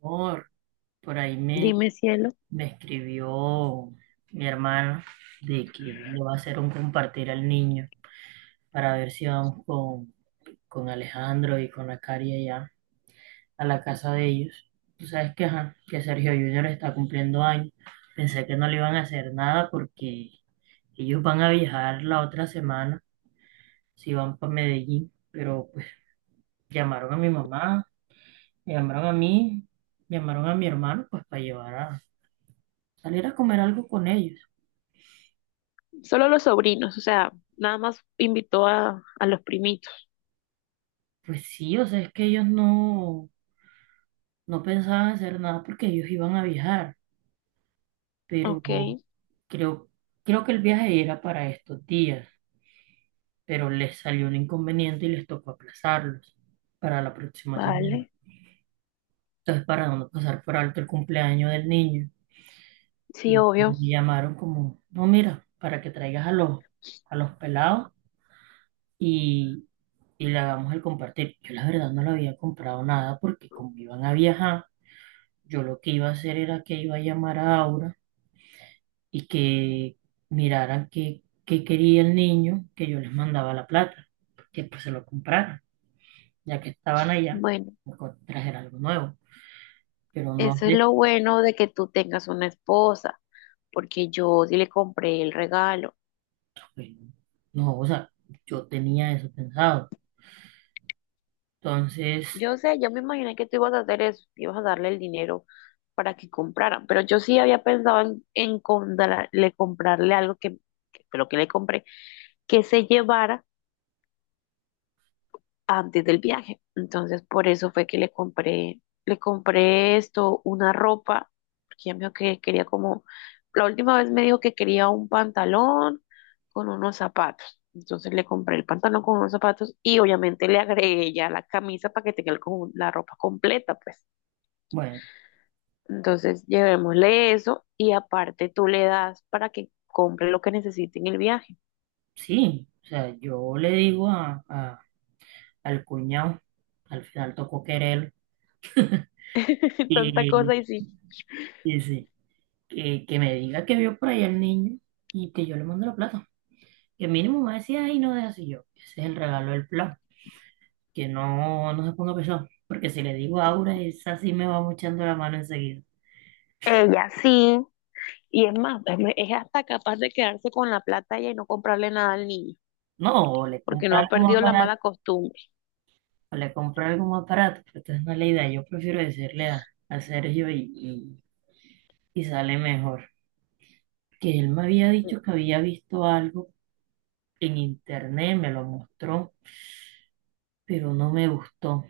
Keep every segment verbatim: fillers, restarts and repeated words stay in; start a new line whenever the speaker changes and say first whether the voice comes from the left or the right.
right: Por, por ahí me,
left: Dime, cielo.
right: me escribió mi hermana de que le va a hacer un compartir al niño para ver si vamos con, con Alejandro y con la Cari allá a la casa de ellos. Tú sabes que, ajá, que Sergio Junior está cumpliendo años. Pensé que no le iban a hacer nada porque ellos van a viajar la otra semana si van para Medellín. Pero pues llamaron a mi mamá, me llamaron a mí, llamaron a mi hermano pues para llevar a salir a comer algo con ellos.
left: Solo los sobrinos, o sea, nada más invitó a, a los primitos.
right: Pues sí, o sea, es que ellos no, no pensaban hacer nada porque ellos iban a viajar, pero
left: Ok,
right: creo, creo que el viaje era para estos días, pero les salió un inconveniente y les tocó aplazarlos para la próxima semana.
left: vale.
right: Entonces, para no pasar por alto el cumpleaños del niño, y
left: Sí, obvio.
right: me llamaron como, no, mira, para que traigas a los, a los pelados y, y le hagamos el compartir. Yo la verdad no le había comprado nada porque como iban a viajar, yo lo que iba a hacer era que iba a llamar a Aura y que miraran qué, qué quería el niño, que yo les mandaba la plata, que pues se lo compraran, ya que estaban allá,
left: Bueno,
right: me co- trajer algo nuevo, pero no
left: eso es
right: sé,
left: lo bueno de que tú tengas una esposa, porque yo sí le compré el regalo.
right: pues, no, o sea, yo tenía eso pensado. Entonces,
left: Yo sé, yo me imaginé que tú ibas a hacer eso, que ibas a darle el dinero para que compraran, pero yo sí había pensado en, en comprarle comprarle algo que, que fue lo que le compré, que se llevara antes del viaje. Entonces, por eso fue que le compré, le compré esto, una ropa, porque ella me dijo que quería como, la última vez me dijo que quería un pantalón con unos zapatos. Entonces le compré el pantalón con unos zapatos y obviamente le agregué ya la camisa para que tenga el co- la ropa completa, pues.
right: bueno,
left: Entonces, llevémosle eso y aparte tú le das para que compre lo que necesite en el viaje.
right: sí, o sea, yo le digo a, a- al cuñado, al final tocó querer,
left: Tanta
right: y,
left: cosa y sí,
right: y sí, que, que me diga que vio por ahí al niño y que yo le mando la plata. Que mínimo me decía, ay, no es así yo. Ese es el regalo del plan. Que no, no se ponga pesado, porque si le digo a Aura, esa sí me va muchando la mano enseguida.
left: ella sí. Y es más, es es hasta capaz de quedarse con la plata ella y no comprarle nada al niño,
right: No, o le
left: porque no
right: compra
left: ha
right: algo más
left: perdido la mala
right: barato,
left: costumbre.
right: o le compra algo más barato, pero entonces no es la idea, yo prefiero decirle a, a Sergio y, y, y sale mejor. Que él me había dicho que había visto algo en internet, me lo mostró, pero no me gustó.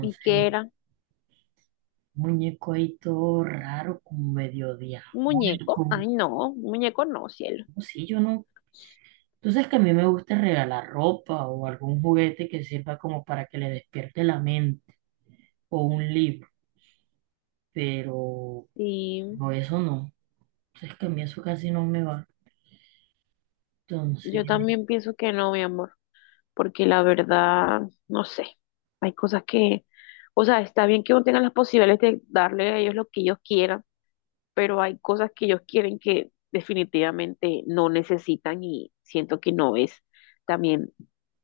left: ¿Y qué era?
right: muñeco ahí todo raro, como medio
left: ¿Un muñeco?
right: diabólico.
left: Ay, no, un muñeco no, cielo.
right: No, sí, yo no. Tú sabes que a mí me gusta regalar ropa o algún juguete que sirva como para que le despierte la mente o un libro, pero
left: Y
right: no, eso no. Entonces que a mí eso casi no me va. Entonces,
left: yo también pienso que no, mi amor, porque la verdad, no sé, hay cosas que, o sea, está bien que uno tenga las posibilidades de darle a ellos lo que ellos quieran, pero hay cosas que ellos quieren que definitivamente no necesitan y siento que no es también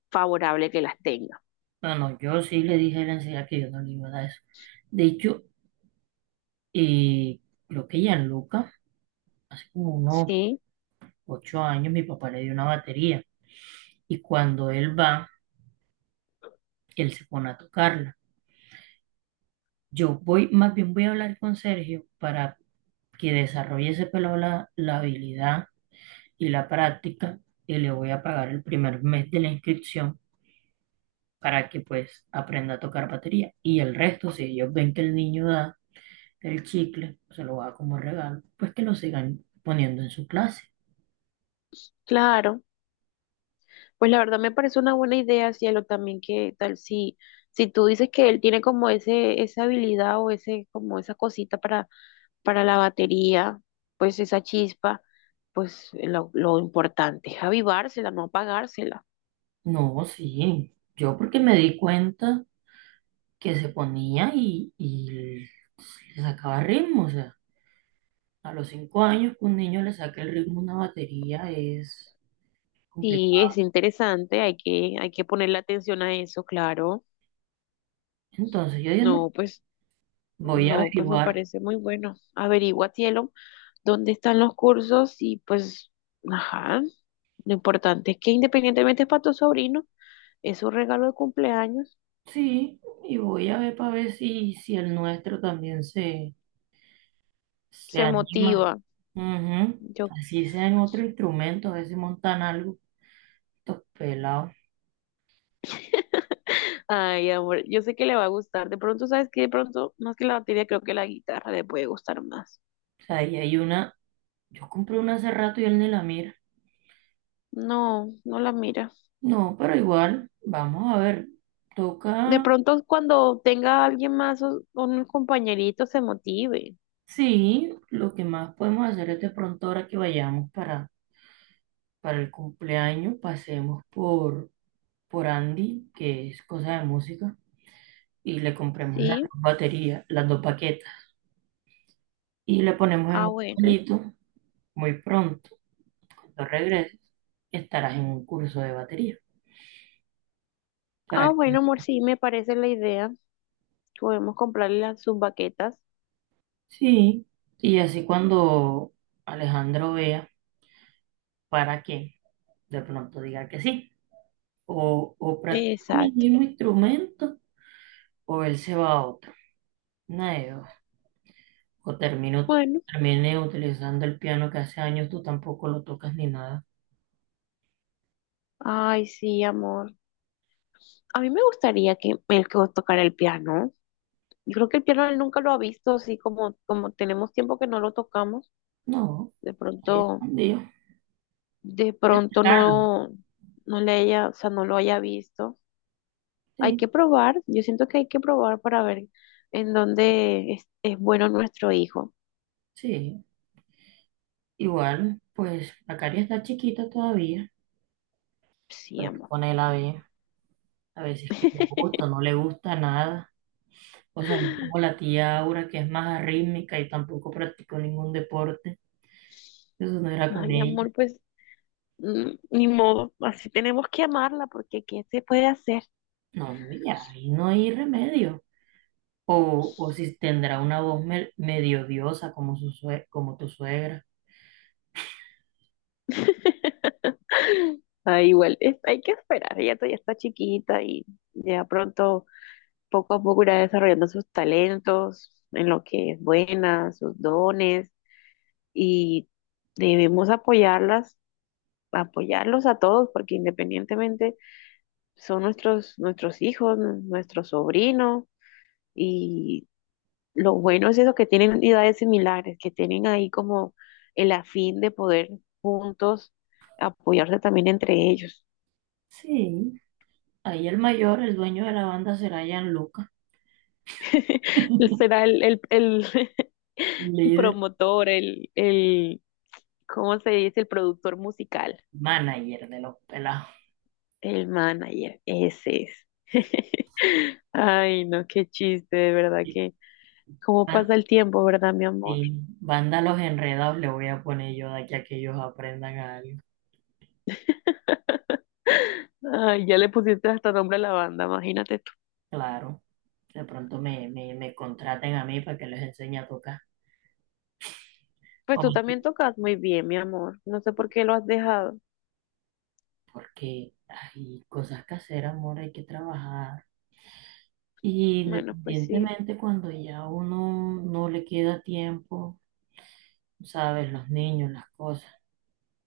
left: favorable que las tenga.
right: bueno, yo sí le dije a él enseguida que yo no le iba a dar eso. De hecho, eh, creo que Gianluca, hace como unos
left: Sí,
right: ocho años, mi papá le dio una batería y cuando él va, él se pone a tocarla. Yo voy, más bien voy a hablar con Sergio para que desarrolle ese pelado la la habilidad y la práctica y le voy a pagar el primer mes de la inscripción para que pues aprenda a tocar batería. Y el resto, si ellos ven que el niño da el chicle, se lo da como regalo, pues que lo sigan poniendo en su clase.
left: claro. Pues la verdad me parece una buena idea, cielo, también que tal si, si tú dices que él tiene como ese, esa habilidad o ese, como esa cosita para, para la batería, pues esa chispa, pues lo, lo importante es avivársela, no apagársela.
right: No, sí, yo porque me di cuenta que se ponía y, y le sacaba ritmo, o sea, a los cinco años que un niño le saque el ritmo a una batería es
left: Sí, es
right: complicado.
left: interesante, hay que, hay que ponerle atención a eso, claro.
right: Entonces yo dije, no,
left: No, pues
right: voy a
left: no, pues me
right: averiguar.
left: parece muy bueno. Averigua, cielo, dónde están los cursos y pues, ajá, lo importante es que independientemente es para tu sobrino, es un regalo de cumpleaños,
right: Sí, y voy a ver para ver si, si el nuestro también se, se
left: se
right: anima.
left: motiva.
right: Ujú.
left: Yo,
right: Así sea en otro instrumento, a ver si montan algo. Estos pelados.
left: ay, amor, yo sé que le va a gustar. De pronto, ¿sabes qué? De pronto, más que la batería, creo que la guitarra le puede gustar más.
right: O sea, ahí hay una. Yo compré una hace rato y él ni la mira.
left: No, no la mira.
right: No, pero igual, vamos a ver.
left: De
right: Toca.
left: pronto, cuando tenga a alguien más o o un compañerito, se motive.
right: Sí, lo que más podemos hacer es de pronto ahora que vayamos para, para el cumpleaños, pasemos por, por Andy, que es cosa de música, y le compremos las
left: ¿Sí?
right: dos baterías, las dos baquetas. Y le ponemos en
left: Ah,
right: un
left: bueno.
right: palito, muy pronto, cuando regreses, estarás en un curso de batería. ¿Para
left: Ah, bueno,
right: qué?
left: amor, sí, me parece la idea. Podemos comprarle las, sus baquetas.
right: Sí, y así cuando Alejandro vea para qué, de pronto diga que sí. O, o practican el
left: Exacto.
right: mismo instrumento o él se va a otro. Una de dos. O termino,
left: Bueno,
right: Termine utilizando el piano que hace años tú tampoco lo tocas ni nada.
left: ay, sí, amor. A mí me gustaría que él que tocara el piano. Yo creo que el piano él nunca lo ha visto, así como, como tenemos tiempo que no lo tocamos.
right: No,
left: De
right: ahí
left: pronto,
right: escondido.
left: de pronto
right: Claro,
left: no, no le haya, o sea, no lo haya visto. Hay
right: sí,
left: que probar. Yo siento que hay que probar para ver en dónde es, es bueno nuestro hijo.
right: sí. Igual, pues la cari está chiquita todavía.
left: Sí,
right: Pero es que
left: amor.
right: con a ver, a veces que le gusta, no le gusta nada. O sea, no como la tía Aura, que es más arrítmica y tampoco practicó ningún deporte, eso no era con
left: Ay,
right: ella.
left: amor, pues mm, ni modo, así tenemos que amarla porque ¿qué se puede hacer?
right: No, ya, ahí no hay remedio. O, o si tendrá una voz me- medio diosa como, su sue- como tu suegra.
left: Ah, igual, es- hay que esperar, ella todavía está chiquita y ya pronto, poco a poco irá desarrollando sus talentos, en lo que es buena, sus dones, y debemos apoyarlas, apoyarlos a todos, porque independientemente son nuestros, nuestros hijos, nuestros sobrinos, y lo bueno es eso, que tienen edades similares, que tienen ahí como el afín de poder juntos apoyarse también entre ellos.
right: Sí, ahí el mayor, el dueño de la banda será Gianluca,
left: Será el, el, el, el
right: líder,
left: promotor, el, el, ¿cómo se dice? El productor musical,
right: manager de los pelados.
left: el manager, ese es. Ay, no, qué chiste, de verdad
right: Y
left: que, ¿cómo
right: ban-
left: pasa el tiempo, verdad, mi amor?
right: y banda Los Enredados le voy a poner yo de aquí a que ellos aprendan algo.
left: Ay, ya le pusiste hasta nombre a la banda, imagínate.
right: Claro, de pronto me, me, me contraten a mí para que les enseñe a tocar.
left: Pues tú
right: Hombre,
left: también tocas muy bien, mi amor. No sé por qué lo has dejado.
right: porque hay cosas que hacer, amor, hay que trabajar. Y
left: Bueno, pues sí,
right: independientemente cuando ya uno no le queda tiempo, sabes, los niños, las cosas,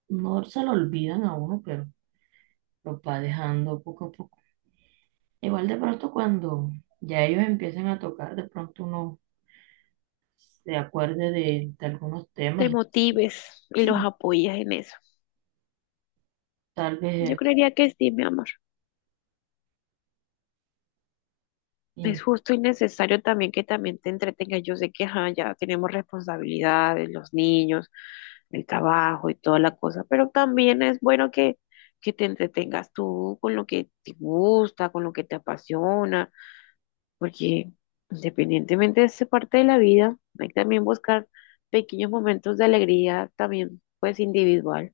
right: no se lo olvidan a uno, pero lo va dejando poco a poco. Igual de pronto cuando ya ellos empiecen a tocar, de pronto uno se acuerde de, de algunos
left: te
right: temas y
left: motives y los
right: sí,
left: apoyas en eso.
right: tal vez
left: Yo
right: eso.
left: creería que sí, mi amor.
right: Y
left: Es justo y necesario también que también te entretengas. Yo sé que ajá, ya tenemos responsabilidades, los niños, el trabajo y toda la cosa, pero también es bueno que, que te entretengas tú con lo que te gusta, con lo que te apasiona, porque independientemente de esa parte de la vida, hay que también buscar pequeños momentos de alegría, también pues individual,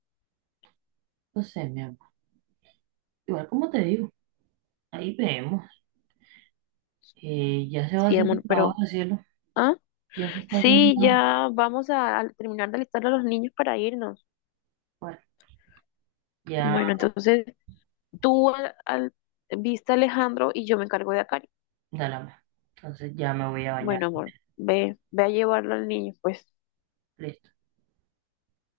right: entonces, mi amor, igual como te digo. Ahí vemos. Eh, ya se va
left: sí,
right: haciendo
left: amor,
right: la
left: pero...
right: hora, cielo.
left: Ah,
right: Ya se está haciendo
left: sí,
right: la hora.
left: ya vamos a, a terminar de alistar a los niños para irnos.
right: Bueno, ya,
left: Bueno, entonces tú al, al- viste a Alejandro y yo me encargo de acá.
right: dale. Entonces ya me voy a bañar.
left: Bueno, amor, ve, ve a llevarlo al niño, pues.
right: Listo.